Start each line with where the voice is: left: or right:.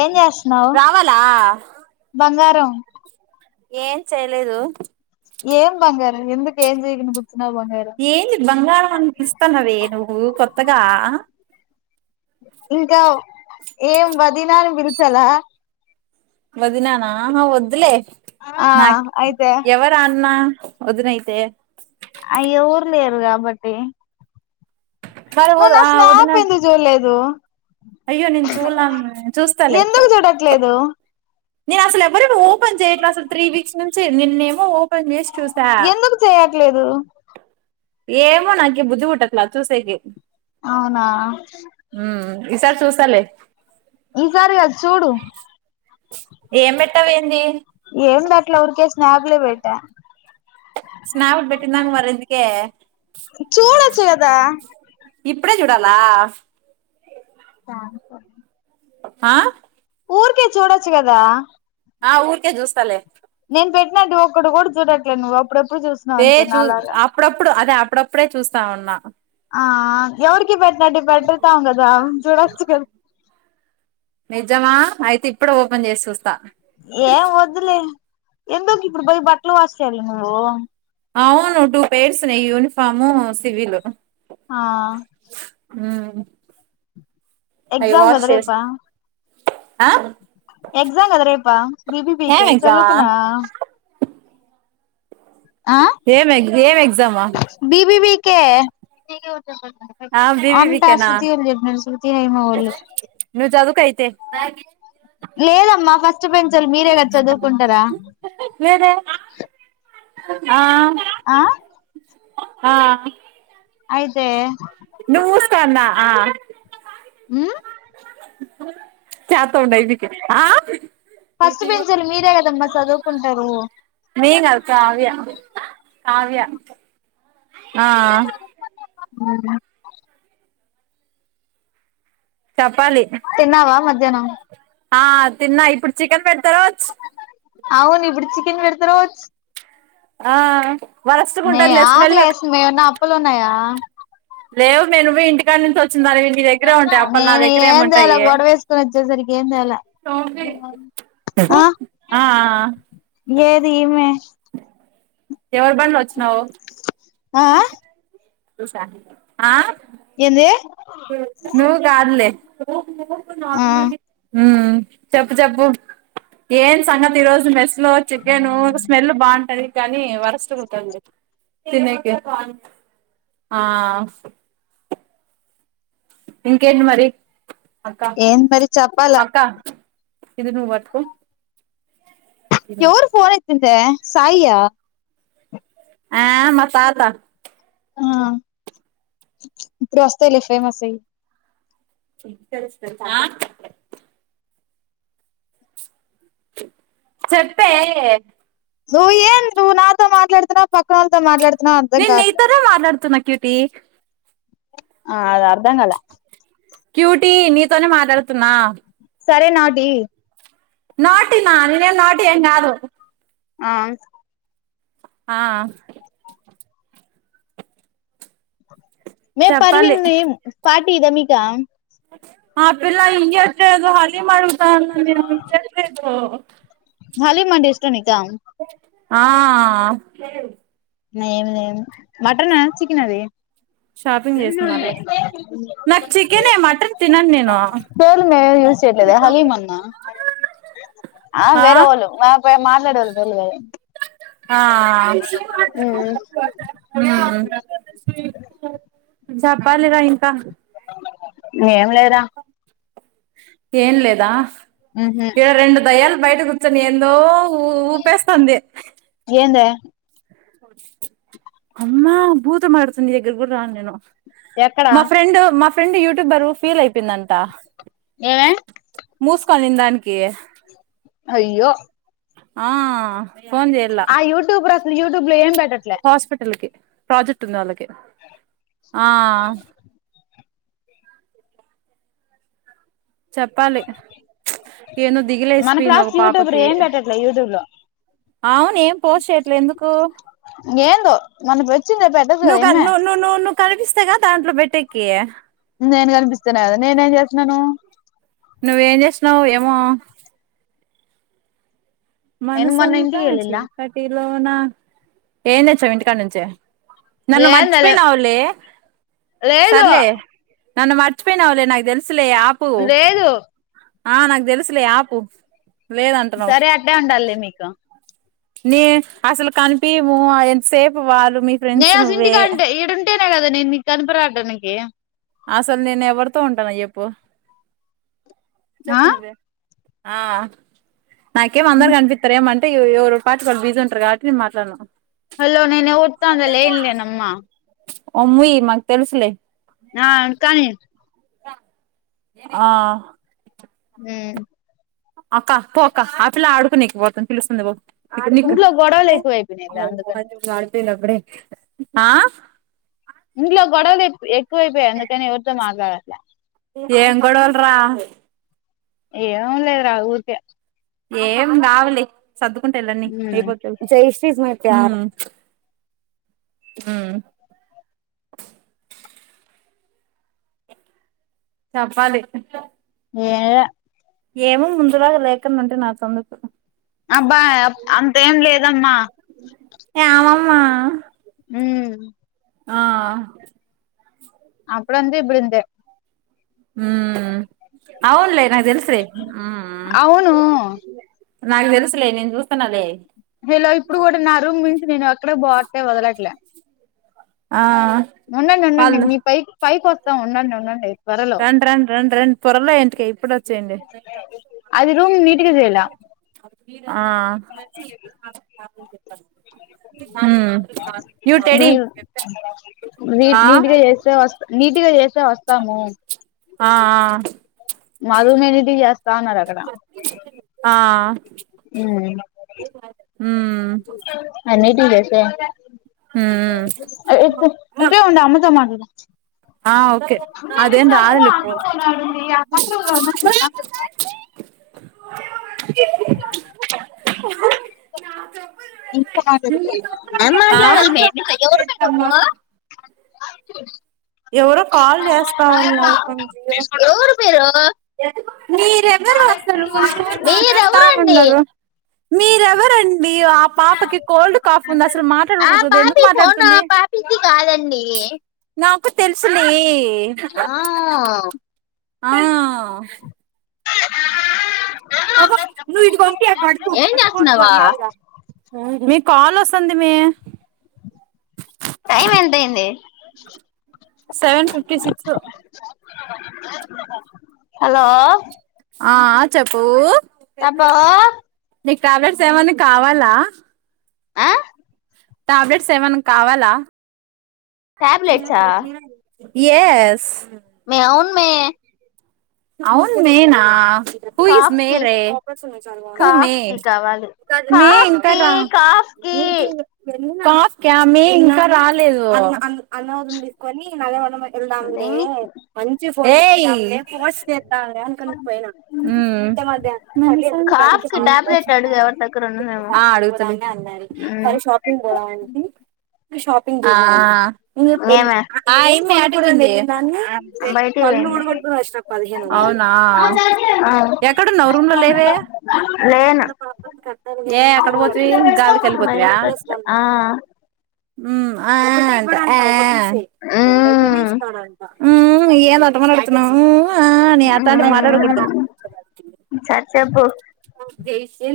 left: ఏం చేస్తన్నావ్
right: రావాలా
left: బంగారం
right: ఏం చేయలేదు
left: ఏం బంగారు ఎందుకు ఏం చేయగుండ గు
right: ఏంది బంగారం అని పిలుస్తున్నవే నువ్వు కొత్తగా
left: ఇంకా ఏం వదిన అని పిలిచలా
right: వదిననా వద్దులే
left: ఆ
right: నాకి
left: అయితే
right: ఎవరు అన్నా వదిన్తేతే
left: అయ్యె ఎవరు లేరు గాబట్టి
right: మరి
left: నువ్ నా
right: ఆ వదిన
left: స్నాప్ ఎందుకు జూడలేదు
right: అయ్యో నేను చూడలా చూస్తాలే
left: ఎందుకు జూడట్లేదు
right: నేను అసలు ఎవరివి ఓపెన్ చేయట్లే అసలు త్రీ వీక్స్ నుంచి నిన్నేమో ఓ పెన్ జేసి చూసా
left: ఎందుకు చేయట్లేదు
right: ఏమో నాకి బుద్ధి పుట్టట్లె అది చూసెకి
left: అవునా
right: ఇసారి చూస్తాలే
left: ఈసారి గాదు చూడు
right: ఏం పెట్టావేంది
left: ఏం బే ట్లె ఊరికే స్నాప్ లే పెట్టా
right: స్నాప్ పెట్టనిదానికి మరెందుకే
left: చూడొచ్చు కదా
right: ఇప్పుడే చూడాలా
left: స్నాప్
right: ఆ
left: ఊరికే చూడొచ్చు గదా
right: ఆ ఊరికే చూస్తాలే
left: నేను పెట్టినట్టి ఒక్కటి గూడా జూడట్లేదు నువ్వు అప్పుడెప్పు
right: ఏ చూ అప్పుడప్పుడు అదే అప్పుడప్పుడే చూస్తా ఉన్నా
left: ఆ ఎవరికి బెట్టినట్టె పెడతాం గదా చూడొచ్చు
right: నిజమా అయితే ఇప్పుడే ఓపెన్ చేసి చూస్
left: ఏం వద్దులే ఎందుకు ఇప్పుడు పోయి బట్టలు వాష్ చేయాల నువ్వు
right: అవును టూ పేర్స్ ఉన్నయ్ యూనిఫాము సివిలు
left: ఆ
right: ఊహ్
left: ఎగ్జామ్ గదా, రేపా?
right: ఆ
left: ఎగ్జామ్ గద రేపా?
right: ఏం
left: బిబిబీకే
right: ఎగ్జామా
left: చదువుకున్నావా?
right: ఏం ఎగ్జ్ ఏం ఎగ్జామ్
left: బీబీ బీకే
right: ఆ బీబీ బీకేనా
left: చెప్పినారు శృతి హేమ వాళ్ళు
right: నువ్ జదువుకో ఐతే [unintelligible]
left: లేదమ్మా ఫస్ట్ బెంచల్ మీరే కద చదువుకుంటరా?
right: రా ఆ
left: ఆ
right: ఆ
left: అయితే
right: నువ్వు మూసుకో అన్న [inaudible]
left: ఊ
right: చేత్త ఉండు అయితే [unintelligible]
left: ఫస్ట్ బెంచీలు మీరే గదమ్మా చదువుకుంటారూ?
right: నేన్ గాదు కావ్య కావ్య ఆ
left: సపోట
right: చప్పాలి.
left: శనం
right: ఆ తిన్నా ఇప్పుడు చికెన్ పెడతా
left: అవును, ఇప్పుడు చికిన్ పెడతరోచ్.
right: ఆ వరస్ట్ గా
left: మీ
right: ఉంటది లే స్మెల్
left: ఆకలేస్తుంది గనీ అప్పులున్నాయా?
right: లేవు నువ్వే ఇంటికానుంచి ఒచ్
left: ఒ అక్కా నేను ఏం తేలె.
right: ఏముంటాయే
left: గొడవేసుకుని ఒచ్చేసరికి ఏం తేల. నుమన్
right: ఆ ఆ
left: ఏది ఈమే
right: ఎవరు బండ్లో ఒచ్చిన్నావ్?
left: ఆ
right: ఆ
left: ఏందీ?
right: నువ్ గాదులే
left: ఆ
right: చెప్పు చెప్పు ఏం సంగతి ఈ రోజు మెస్లో చికెనూ స్మెల్ బాఉంటది. కనీ వరస్ట్గుంటోంది తినేకి [unintelligible] ఇంకేంటి మరీ, అక్క!
left: ఏంది మరి చెప్పాల
right: అక్కా! ఇది నువ్ బట్టుకో.
left: ఎవరు ఫోన్ ఎత్తిందీ సాయి యా?
right: ఆ మా తాత.
left: ఆ ఇప్పుడు ఓస్తయి లే ఫేమస్ అయ్.
right: ఇత్తడి సెంబ్ ఆ? చెప్పే.
left: నువ్వు ఏం, నువ్ నాతో మాట్లాడుతున్నవ? ప్రక్కవాళ్ళతో మాట్లాడు
right: నేన్ నీతోనే మాట్లాడుతున్న క్యూటి
left: ఆ అది అర్ధం గాల.
right: క్యూటీ నీతోనే మాట్లాడుతున్నా.
left: సరే నాటీ.
right: నాటి నా! నేనెం నాటి ఏంగాదు.
left: ఆ
right: ఆ
left: నె
right: చెప్పాలి
left: పర్వీన్ నేమ్ పాటీ ఇద మీకు
right: [unintelligible]
left: హలీమ్ అంటే ఇష్టమ నీకు
right: ఆ
left: ఏమి లేం మటన్ చికెన్ అది
right: షాపింగ్ చేస మళ్ళా నాకు చికెన్ మటన్ తినను నేను
left: పేలు మేము యూజ చేయట్లేదు హలీ మన్నా
right: ఆ
left: వేరే వాళ్ళు మాట్లాడవల్ వెల్
right: ఆ
left: అ
right: చేప్పాలిగా ఇంకా
left: ఏం లేద
right: ఏం లేదా
left: ఉహు
right: ఇడ రెండు దయాలు బయట కూర్చొని ఏందో ఊ ఉపస్ పంద
left: ఏందే
right: అమ్మా భూతమాతునుదగర కూడా రాన్ నేను
left: ఎక్కడా
right: మా ఫ్రెండ్ మా ఫ్రెండ్ యుట్యూబ్ బరు ఫీల్ అయిపోంద అంత
left: ఏమే
right: మూసుకోఅందానికి
left: అయ్యో
right: ఆ ఫోన్ చేలా
left: యుబ్లేమ్ పెట్ట
right: హాస్పిటల్కి ప్రాజెక్ట్ ఉంది వాళ్ళకి ఆ చెప్పాలి ఏన్నో
left: మన
right: దిగిలేసిపోయింది
left: క్లాస్
right: ఒక
left: యూట్యూబర్
right: పాపకి
left: ఏం పెట్టట్లే యూట్యూబ్ లో
right: అవును ఏం పోస్ చేయట్లే ఎందుకు
left: ఇంక ఏందో మన వచ్చింద పెట్టదు కదా ఏమే
right: కనిపిస్తాయి కద దాంట్లో బ పెట్టెకి
left: నేను కనిపిస్తన్నా కదా నేనే ఏం చేస్తున్నాను
right: నువ్వేం చేసినవు్ ఏమో
left: నేను మొన్న
right: మనసంతా
left: ఇంటికి వెళ్ళిలా
right: చీకటిలో నా ఏం తెచ్చావు ఇంటికాడ నుంచే నన్న మర్చపోయి
left: ఏందలే
right: నావలి
left: లేదు
right: సర్లే నన్ను మర్చిపోయినవలే నాకు తెలుసులే ఆపు
left: లేదు
right: ఆ నాంగ్ తెలుసులే ఆపు లేదంటున్నావు
left: సరే అట్టే ఉండాలి మీకు
right: నే అసలు కనిపింము ఎంతసేపు వాళ్ళు మీ ఫ్రెండ్స్
left: నేను అస
right: నువ్వే
left: ఇంటికి అంటే ఇడుంటేనే కదా నేను కనిపరాడానికి
right: అసలు నేను ఎవరితో ఉంటాను చెప్పు
left: ఆ
right: చెప్పు నువ్వే ఆ నాకే మందర కంపితార మంత అ ఎవరు పాటు వాళ బీజు ఉంటారు అటి మాట్లాడనా
left: హలో నేనే ఉఊర్తా అందల ఇల్లే నమ్మ
right: ముయి మగ తెల్సులే
left: కాని
right: ఆ
left: హ
right: అక్క పో అక్క ఆ పిల్ల ఆడుకునేకి పోతాను పిలుస్తుంది పో
left: ఇంట్లో గొడవలు ఎక్కువైపోయినాయిలే అందుకని
right: గడతే నబడే ఆ
left: ఇంట్లో గొడవలు ఎక్కువైపోయాయి అందుకని ఎవరితో మాట్లాడాలి
right: ఏం గోడవల్రా
left: ఏం లేదు రా ఊరికే
right: ఏం కావాలి సర్దుకుంటే వెళ్ళన్నీ అయిపోత [unintelligible]
left: [unintelligible]
right: చప్పాలి
left: ఏ
right: ఏమో ముందులాగా లేక ఉంటే నాదుకు
left: అబ్బా అంతేం లేదమ్మా
right: ఏమమ్మా
left: ఉ
right: ఆ
left: అప్పుడుంది ఇప్పుడుందే
right: ఉ అవున్లే నాకు తెలుసులే
left: అవును
right: నాకు తెలుసులే నేను చూస్తా
left: హలో ఇప్పుడు కూడా నా రూమ్ నుంచి నేను అక్కడే బాట్లే వదలట్లే
right: ఆ
left: ఉండండి ఉండండి
right: వాళ్ళు
left: మీ పైకి పైకి వస్తా ఉండండి ఉండండి త్వరలో
right: రన్ రన్ రన్ రన్ పొరలో ఇంటికి ఇప్పుడు వచ్చి ఏం చేయ
left: అది రూమ్ నీట్గా చేయలే
right: ఆ ఆ
left: నీట్
right: ఆ
left: నీట్గా చేస్తే వస్త నీటిగా చేస్తేవాస్తాము
right: ఆ ఆ
left: మారు మెనిది చేస్త అన్నారటగా
right: ఉ
left: అ బే ఉండా అమ్మతో మాట్లాడు
right: ఆ ఓకే అదేం రాదులే ఇప్పుడు
left: [inaudible] ఏం మాట్లాడాలి ఎవరు ఫ్రెండ్
right: ఆ
left: నువ్వు [inaudible]
right: ఎవరో కాల్ చేస్తా ఉన్నారు కొంజీ మీరెవరు వస్తారు ఊరు ఊరు
left: మీ
right: మాట్లాడస్తా ఉన్నారు మీరెవరండి మీ ఆ పాపకి కోల్డ్ కాఫ్ ఉంది అసలు
left: ఆ
right: మాట్లాడకూడుతుంది ఎందుకు మాట్లాడుతుంది
left: పండి
right: నాకు తెలుసులే
left: ఆ
right: ఆ అగో నువ్ ఇటు పంపియకు అటు పో
left: ఏం
right: అటుబో
left: చేస్తున్నావా
right: మర్యాదగా మీక్ కాల్ వస్తుంది మీ
left: టైమ్ ఎంతయింది
right: సెవెన్ ఫిఫ్టీ సిక్స్
left: హలో
right: ఆ చెప్పు
left: అబ్బా
right: నీకు కలర్స్ ఏమని కావాలా
left: ఆ
right: టాబ్లెట్స్ ఏమన్నా కావాలా
left: టాబ్లెట్స్ ఆ
right: ఎస్
left: మే అవును మే
right: అవును మేనా హూ ఇస్
left: కాఫ్
right: మే
left: కి
right: రే హూ మే
left: కాఫ్ కి కావాలి
right: మే
left: కాఫ్
right: ఇంకా
left: కి కాఫ్ కి
right: కాస్ క్యామి ఇంకా రాలేదు అన్న వదిన తీసుకొని నదమన వెళ్దాంలే మంచి చేద్దా అనుకని పోయినా ఉ ఇంతే మధ్య
left: కాఫ్ కి టాబ్లెట్ అడుగు ఎవరి దగ్గర ఉన్నదేమో
right: ఆ అడుగుతానే అన్నారు సరే షాపింగ్ పోదామనేసి షాపింగ్ కి
left: ఏమే
right: [inaudible] నంత దే
left: బయటికి
right: పల్లు
left: పోయింది
right: ఉడ్గట్ అష్ట పదిహేను అవునా
left: ఆ
right: ఎక్కడున్నవు రూమ్లో లేవే
left: లేను
right: ఏ ఎక్కడ పోతివి గా వచ్చి వెళ్లి పోతివ
left: బయటకి వచ్చా
right: వస్తున్నాను
left: ఆ
right: ఊ ఆ అంట ఆ
left: మ్మ్
right: ఊ ఏంది అట్ట మాట్టాడుతున్నావ్ ఊ ఆ అని అట్టంతా
left: మ్మ్
right: మాట్లాడకూడదు
left: సరే చెప్పు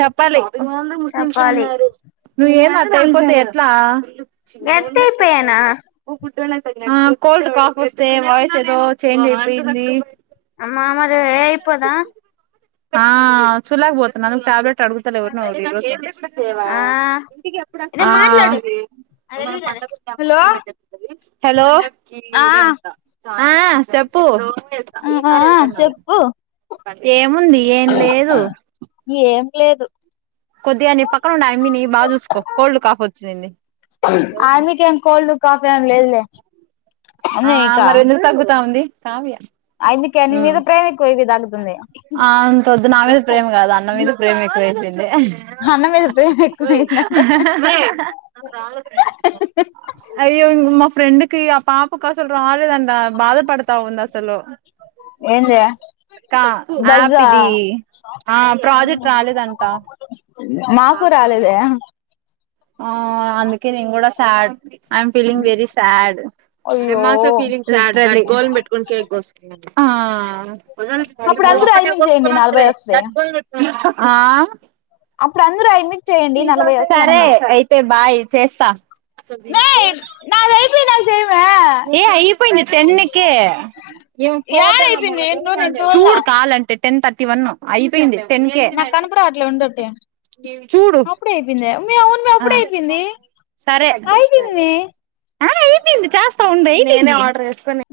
right: చెప్పాలి
left: చెప్పాలి
right: నువ్వు ఏంది అట్లాయిపోతే ఎట్ల చిన్నోళ్ళే
left: ఎత్తయిపోయానా
right: పెద్దోళ్ళే కోల్డ్ కాప్ వస్తే వాయిస్ ఎదో చేంజ్ అయిపొయింది
left: అమ్మా మరి ఏయిపోనా
right: ఆ చూళ్లగా పొత్తున్నాను టాబ్లెట్ అడుగుతాలే ఎవరినొ ఒకరిని ఈ
left: ఆ
right: రోజు
left: ఇదే
right: ఆ
left: మాట్లాడు
right: మనం పండగంటే అమ్మ
left: హలో
right: కొనిబెట్టేంటది
left: ఆ
right: హాలిడే ఉంటా రోజు వెళ్తా ఈ
left: ఆ
right: సారి వెళ్తాను మళ్ళీ
left: చెప్పు
right: ఏముంది ఏం లేదు
left: ఏమ్ లేదు
right: కొద్దిగా నీ పక్కన ఉండే అమ్మిని బాగా చూసుకో కోల్డ్ కాఫీ వచ్చింది
left: అమ్మమీకేమి కోల్డ్ కాఫ్ ఏం లేయదులే
right: ఆ మరేందుకు తగ్గుతా ఉంది కావ్య
left: ఆమెకి నీ
right: ఉ
left: మీద ప్రేమ ఎక్కువ ఇవి తాగుతుంది
right: ఆ అంత వద్దు నా మీద
left: చెప్పు
right: ప్రేమ కాదు అన్న మీద ప్రేమ ఎక్కువయ్యిపోయింది యాహ్
left: అన్న మీద ప్రేమ
right: ఆహ్
left: ఎక్కువైందంట
right: ఆహ్ ఆహ్ హ అయ్యో ఇంకా మాఫ్ ఫ్రెండ్ కి ఆ పాపకు అసలు రాలేదంట బాధపడతా ఉంది అసలు
left: ఏంది య
right: కా యాప్ ఇది ఆ ప్రాజెక్ట్ రాలేదంటా
left: మాకు రాలేదే
right: ఆ అందుకే నేను కూడా sad I'm feeling very sad
left: అయ్యో
right: I'm also feeling sad goal పెట్టుకుని కేక్ కోసుకో ఆ
left: అప్పుడు అందరూ
right: ఒక్కటే
left: ఐమికి చేయండి నలభై వస్తాయి
right: [inaudible] ఆ
left: అప్పుడు అందరూ ఐమికి చేయండి నలభై వస్తది
right: సరే
left: అంటున్నా
right: అయితే బాయ్ చేస్తా
left: మే నాదయిపోయినాక చేయవే
right: ఏ అయిపోయింది టెన్ కే ఏం ఫోటో
left: యాడయిపోయింది ఏందో నేను చూడలే
right: చూడు కావాలంటే టెన్ థర్టీ వన్ అయిపోయింది టెన్ కే
left: నాకు కనపరావట్లే ఉండుంటే
right: చూడు
left: అప్పుడే అయిపోయింది మే అవును మే
right: ఆ
left: అప్పుడే అయిపోయింది
right: సరే
left: అయిపోయింది మే
right: ఆ అయిపోయింది చేస్తా ఉండి అయిపొయింది